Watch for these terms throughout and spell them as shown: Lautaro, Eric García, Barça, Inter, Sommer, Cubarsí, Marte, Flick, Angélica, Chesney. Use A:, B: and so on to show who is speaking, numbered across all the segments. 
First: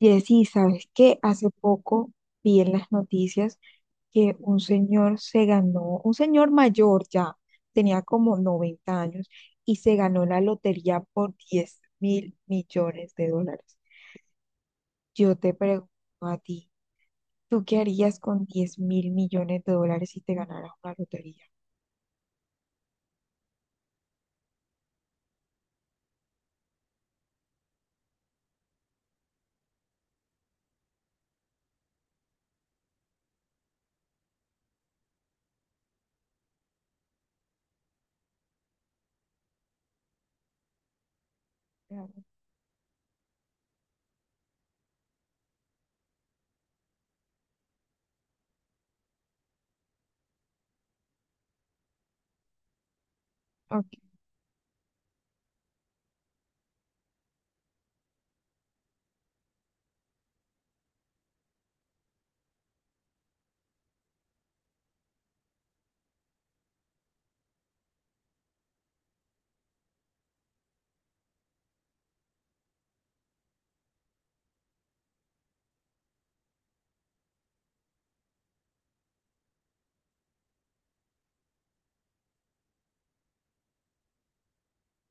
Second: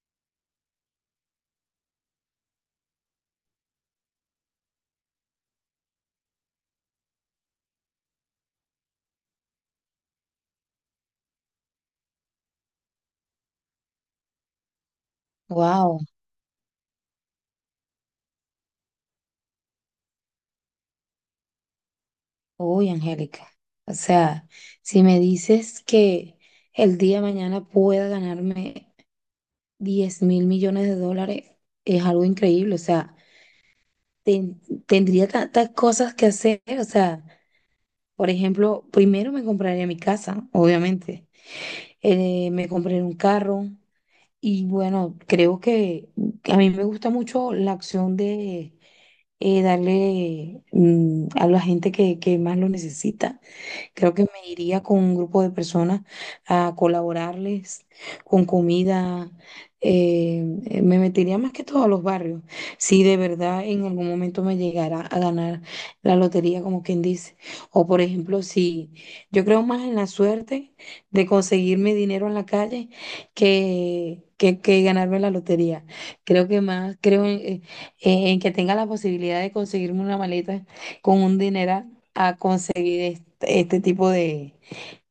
A: Jessy, ¿sabes qué? Hace poco vi en las noticias que un señor se ganó, un señor mayor ya, tenía como 90 años y se ganó la lotería por 10 mil millones de dólares. Yo te pregunto
B: Wow,
A: a ti, ¿tú qué harías con 10 mil millones de dólares si te ganaras una lotería?
B: uy, Angélica. O sea, si me dices que el día de mañana pueda ganarme 10.000 millones de dólares, es algo increíble. O sea, ten- tendría tantas cosas que hacer. O sea, por ejemplo, primero me compraría mi casa, obviamente.
A: Claro.
B: Me compré un carro. Y bueno, creo que a mí me gusta mucho la acción de darle a la gente que más lo necesita.
A: Ok.
B: Creo que me iría con un grupo de personas a colaborarles con comida. Me metería más que todo a los barrios. Si de verdad en algún momento me llegara a ganar la lotería, como quien dice. O por ejemplo, si yo creo más en la suerte de conseguirme dinero en la calle que ganarme la lotería. Creo que más, creo en que tenga la posibilidad de conseguirme una maleta con un dineral a conseguir este tipo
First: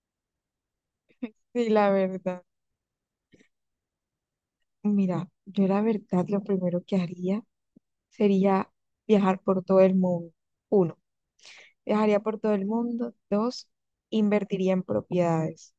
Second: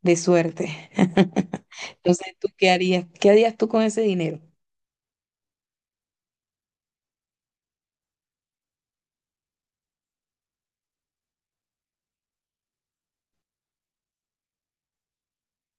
B: de suerte.
A: Sí, la
B: Entonces,
A: verdad.
B: ¿tú qué harías? ¿Qué harías tú con ese dinero?
A: Mira, yo la verdad lo primero que haría sería viajar por todo el mundo. Uno. Viajaría por todo el mundo. Dos, invertiría en propiedades.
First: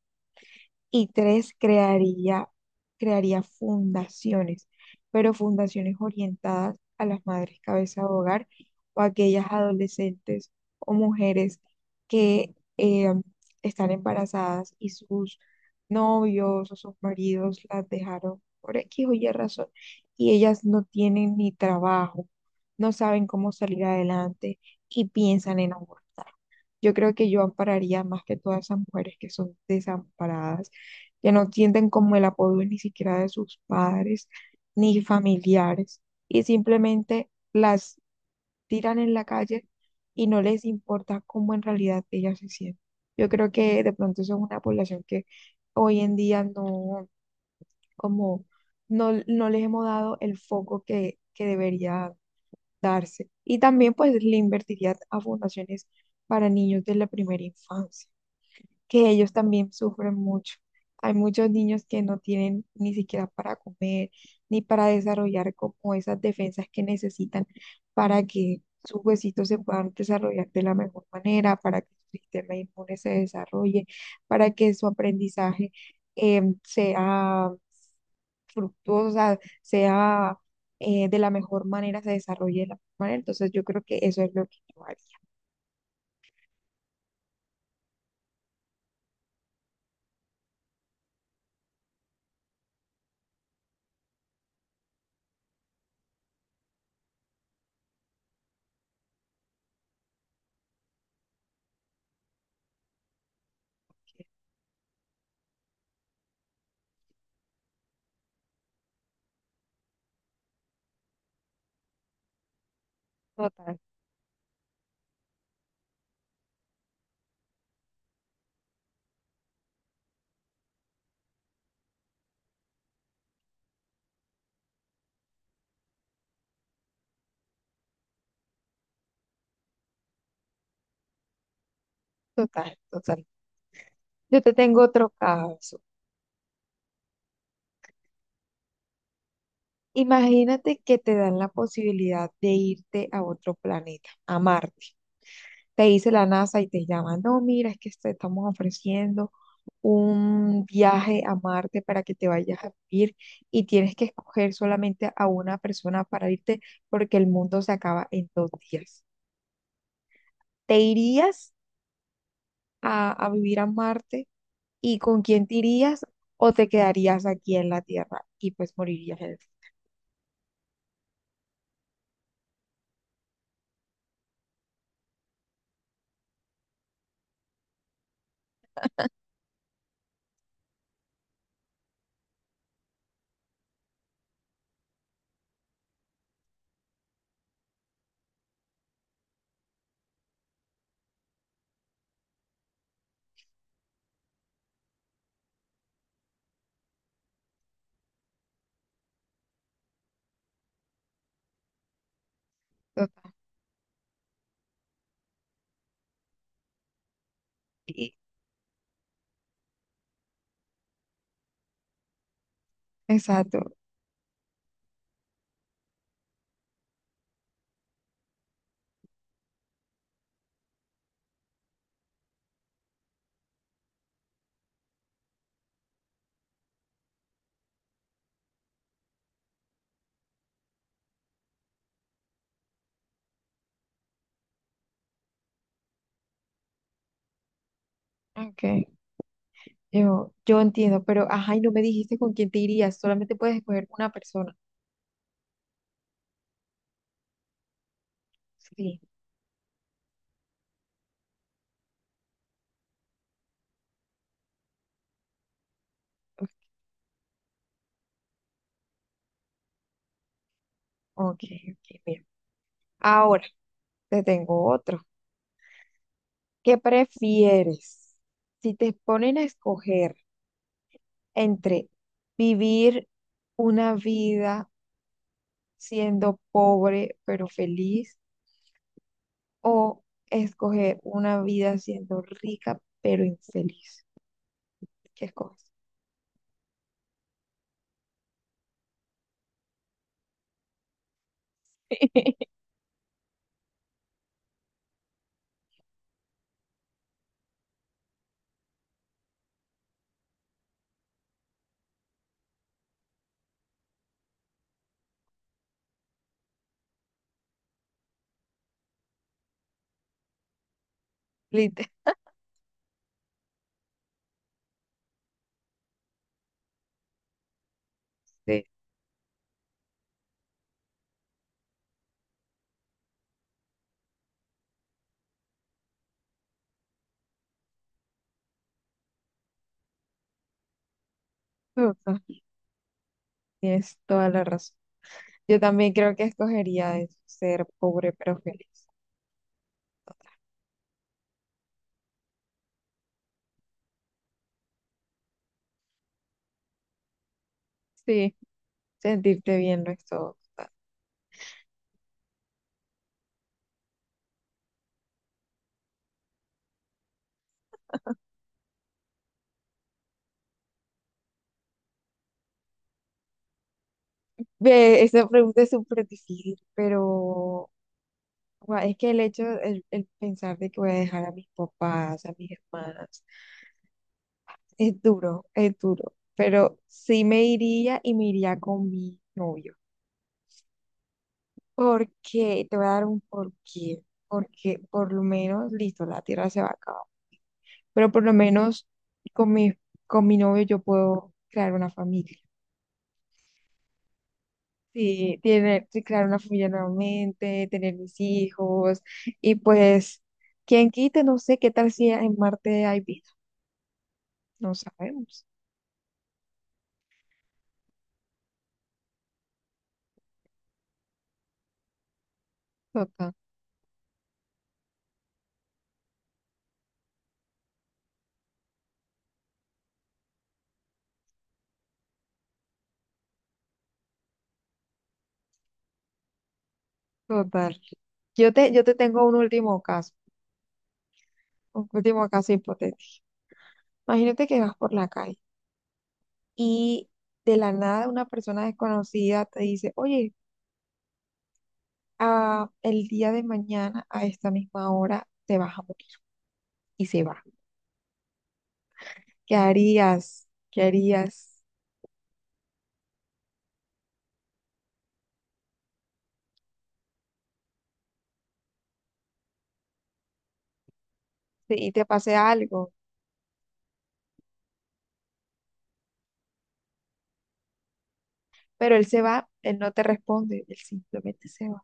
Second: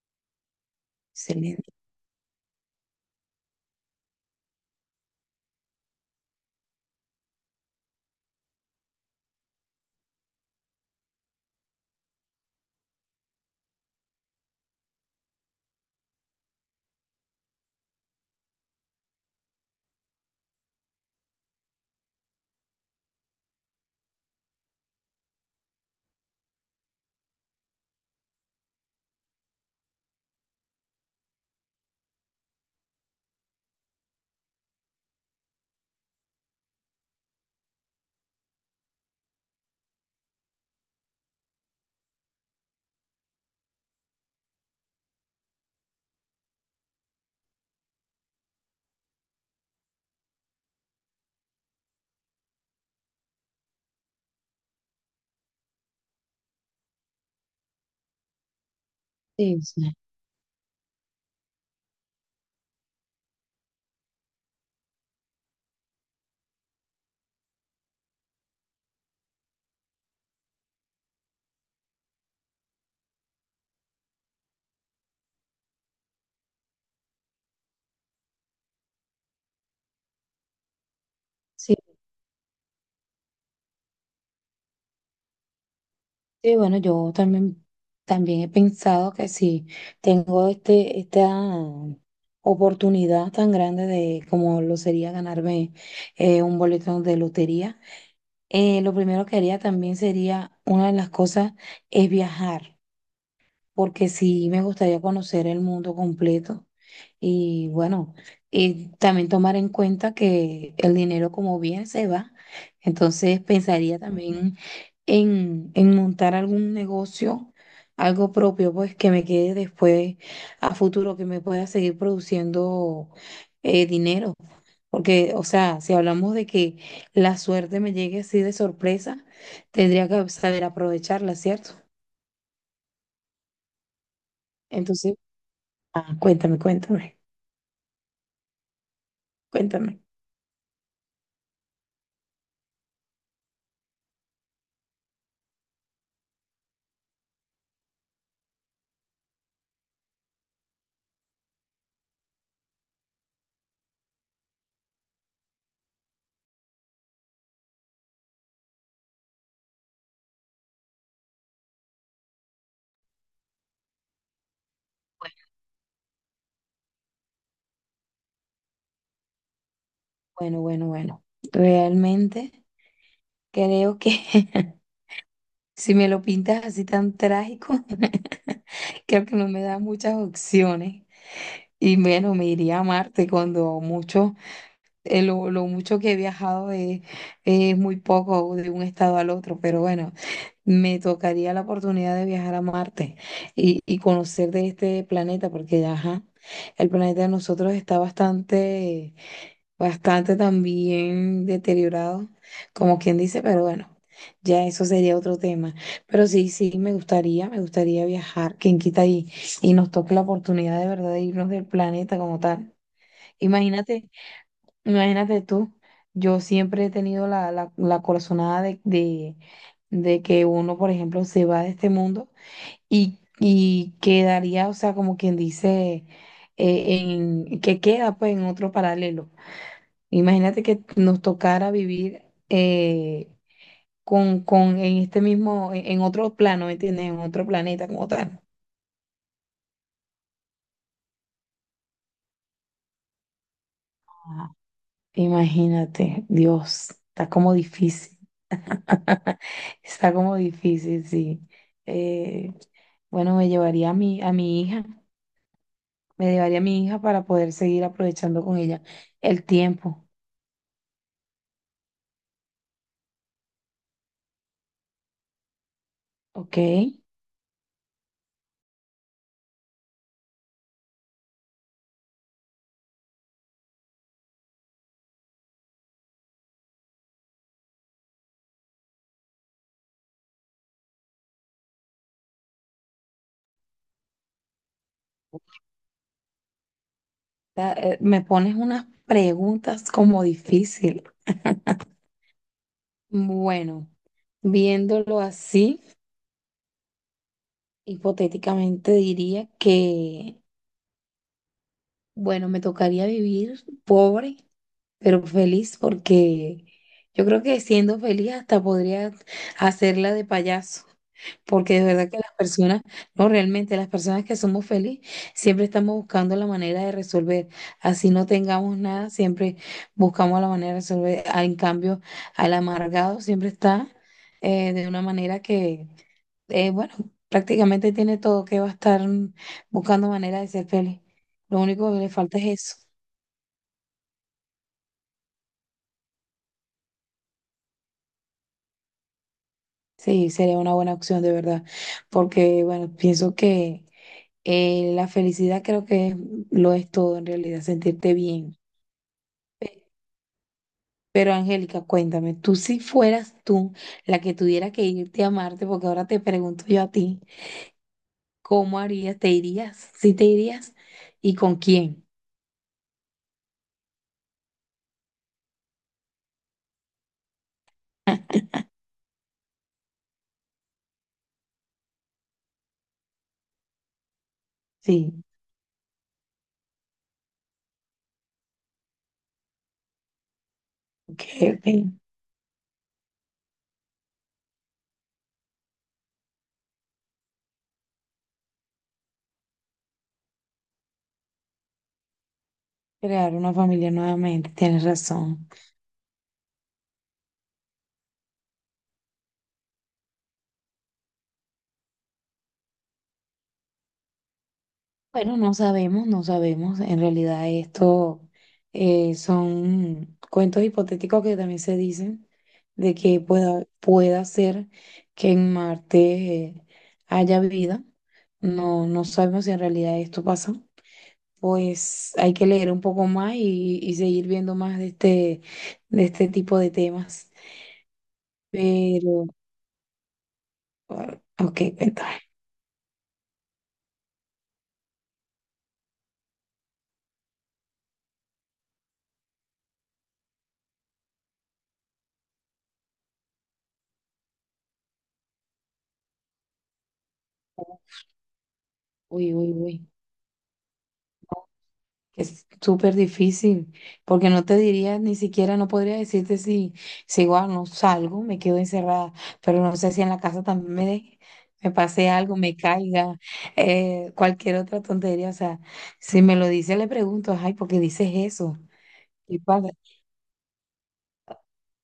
A: Y tres,
B: Excelente.
A: crearía fundaciones, pero fundaciones orientadas a las madres cabeza de hogar o a aquellas adolescentes o mujeres que están embarazadas y sus novios o sus maridos las dejaron por X o Y razón y ellas no tienen ni trabajo, no saben cómo salir adelante y piensan en abortar. Yo creo que yo ampararía más que todas esas mujeres que son desamparadas, que no sienten como el apoyo ni siquiera de sus padres ni familiares y simplemente las tiran en la calle y no les importa cómo en realidad ellas se sienten. Yo creo que de pronto son una población que hoy en día no, como, no les hemos dado el foco que debería darse. Y también pues le invertiría a fundaciones para niños de la primera infancia que ellos
B: Sí,
A: también
B: sí,
A: sufren mucho. Hay muchos niños que no tienen ni siquiera para comer, ni para desarrollar como esas defensas que necesitan para que sus huesitos se puedan desarrollar de la mejor manera, para que su sistema inmune se desarrolle, para que su aprendizaje sea fructuosa, sea de la mejor
B: sí,
A: manera, se desarrolle de la mejor manera. Entonces yo creo que eso es lo que yo haría.
B: sí, bueno, yo también, también he pensado que si tengo esta oportunidad tan grande de como lo sería ganarme un boleto de lotería, lo primero que haría también sería, una de las cosas es viajar. Porque sí me gustaría conocer el mundo completo. Y bueno, y también tomar en cuenta que el dinero como bien se va. Entonces
A: Total,
B: pensaría también en montar algún negocio, algo propio, pues que me quede después a futuro, que me pueda seguir produciendo dinero. Porque, o sea, si hablamos de que la suerte me llegue así de sorpresa, tendría que saber aprovecharla, ¿cierto?
A: total, total. Yo te tengo otro
B: Entonces,
A: caso.
B: ah, cuéntame, cuéntame. Cuéntame.
A: Imagínate que te dan la posibilidad de irte a otro planeta, a Marte. Te dice la NASA y te llama, no, mira, es que te estamos ofreciendo un viaje a Marte para que te vayas a vivir y tienes que escoger solamente a una persona para irte porque el mundo se acaba en 2 días. ¿Te irías a vivir a Marte y con quién te irías o te quedarías aquí en la Tierra y pues morirías en
B: Bueno, bueno, bueno. Realmente creo que si me lo pintas así tan trágico, creo que no me da muchas opciones. Y bueno, me iría a Marte cuando mucho, lo mucho que he viajado es muy poco de un estado al otro, pero bueno, me tocaría la oportunidad de viajar a Marte y conocer de este planeta, porque ajá, el planeta de nosotros está bastante bastante también deteriorado, como quien dice, pero bueno, ya eso sería otro tema. Pero sí, sí, me gustaría
A: el...
B: viajar, quien quita y nos toque la oportunidad de verdad de irnos del planeta como tal.
A: Exacto.
B: Imagínate, imagínate tú, yo siempre he tenido la corazonada de que uno, por ejemplo, se va de este mundo y quedaría, o sea, como quien dice, eh, que queda pues en otro paralelo. Imagínate que nos tocara vivir eh, con en este mismo, en otro plano, ¿me entiendes? En otro planeta como tal.
A: Ok. Yo entiendo, pero ajá, y no me dijiste con quién te irías, solamente puedes escoger una
B: Ajá.
A: persona.
B: Imagínate, Dios, está como difícil,
A: Sí,
B: está como difícil, sí. Eh, bueno, me llevaría a a mi hija, me
A: ok,
B: llevaría a mi hija para poder seguir aprovechando con ella el tiempo,
A: ok, ok, mira. Ahora te tengo otro.
B: ¿ok?
A: ¿Qué prefieres? Si te ponen a escoger entre vivir una vida siendo pobre pero feliz o escoger una vida siendo rica pero infeliz, ¿qué escoges?
B: Me pones unas preguntas como difícil. Bueno, viéndolo así. Hipotéticamente diría que, bueno, me tocaría vivir pobre, pero feliz, porque yo creo que siendo feliz hasta podría hacerla de payaso, porque de
A: Literal,
B: verdad que las personas, no, realmente las personas que somos felices, siempre estamos buscando la manera de resolver. Así no
A: sí,
B: tengamos nada, siempre buscamos la manera de resolver. Ah, en cambio, al amargado siempre está de una manera que bueno, prácticamente tiene todo que va a estar buscando manera de ser feliz. Lo único
A: total,
B: que le falta es eso.
A: tienes toda la razón. Yo también creo que escogería eso, ser pobre pero feliz.
B: Sí, sería una buena opción de verdad, porque bueno, pienso que la felicidad creo que lo es todo en realidad, sentirte
A: Sí,
B: bien.
A: sentirte bien
B: Pe-
A: no es todo.
B: Pero Angélica, cuéntame, tú si fueras tú la que tuviera que irte a Marte, porque ahora te pregunto yo a ti, ¿cómo harías? ¿Te irías? ¿Sí te irías? ¿Y con quién?
A: Ve, esa pregunta es súper difícil, pero es que el pensar de que voy a dejar a mis papás, a mis hermanas, es
B: Sí,
A: duro, es duro. Pero sí me iría y me iría con mi novio.
B: ok, ok.
A: Porque te voy a dar un porqué. Porque por lo menos, listo, la Tierra se va a acabar. Pero por lo menos con mi, con mi novio yo puedo crear una familia.
B: Crear una familia nuevamente, tienes
A: Sí,
B: razón.
A: tiene, sí, crear una familia nuevamente, tener mis hijos y pues, quien quite, no sé qué tal si en Marte hay vida, no
B: Bueno,
A: sabemos.
B: no sabemos, no sabemos. En realidad esto son cuentos hipotéticos que también se dicen de que
A: Total,
B: pueda, pueda ser que en Marte eh, haya vida. No, no sabemos si en realidad esto pasa. Pues hay que leer un poco más y seguir viendo más de este tipo de temas.
A: total. Yo te tengo
B: Pero, ah, ok,
A: un
B: cuéntame.
A: último caso hipotético. Imagínate que vas por la calle y de la nada una persona desconocida te dice, oye, el día de mañana a esta misma hora te vas a morir y se va.
B: Uy, uy,
A: ¿Qué
B: uy.
A: harías? ¿Qué harías?
B: Es súper difícil, porque no te diría, ni siquiera no podría decirte si, si igual no salgo, me quedo encerrada, pero no sé si en la casa también me
A: Si te
B: pase
A: pase
B: algo, me
A: algo.
B: caiga, cualquier otra tontería. O sea, si me lo dice, le pregunto, ay, ¿por qué dices eso?
A: Pero él se
B: ¿Qué
A: va,
B: pasa?
A: él no te responde, él simplemente se va.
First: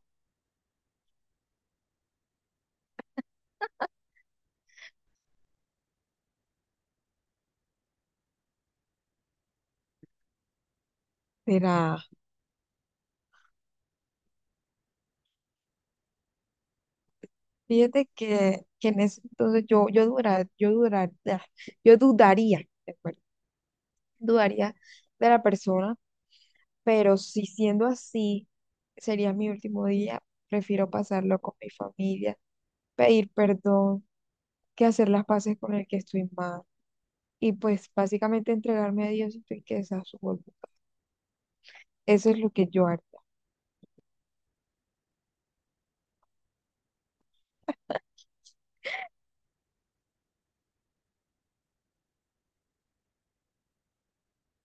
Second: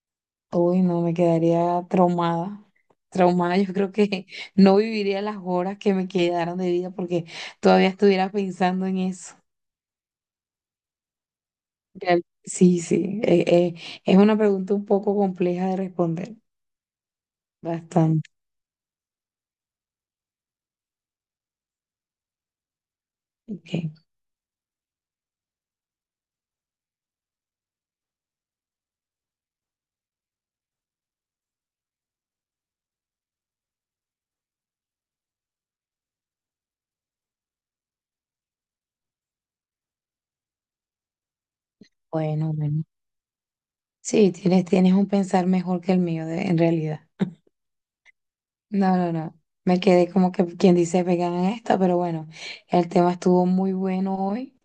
B: Uy, no, me quedaría traumada. Traumada, yo creo que no viviría las horas que me quedaron de vida porque todavía estuviera pensando en eso.
A: Mira,
B: Sí, sí, es una pregunta un poco compleja de responder,
A: fíjate
B: bastante.
A: que en ese entonces yo dudaría, ¿de acuerdo?
B: Ok,
A: Dudaría de la persona, pero si siendo así, sería mi último día, prefiero pasarlo con mi familia, pedir perdón, que hacer las paces con el que estoy mal. Y pues básicamente entregarme a Dios y que esa su voluntad. Eso es lo
B: bueno,
A: que
B: bueno.
A: yo haría.
B: Sí, tienes, tienes un pensar mejor que el mío, en realidad. No, no, no. Me quedé como que quien dice vegana en esta, pero bueno, el tema estuvo muy bueno hoy,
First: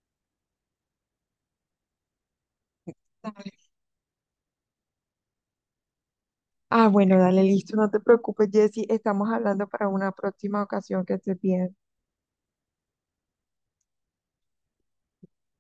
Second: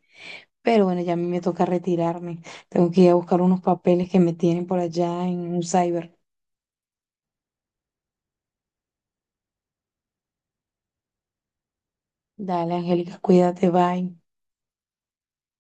B: pero bueno, ya a mí me toca retirarme. Tengo que ir a buscar unos papeles que me tienen por allá en un cyber.
A: Ah, bueno, dale, listo, no te preocupes, Jessy, estamos hablando para una próxima ocasión que estés bien.
B: Dale, Angélica, cuídate, bye.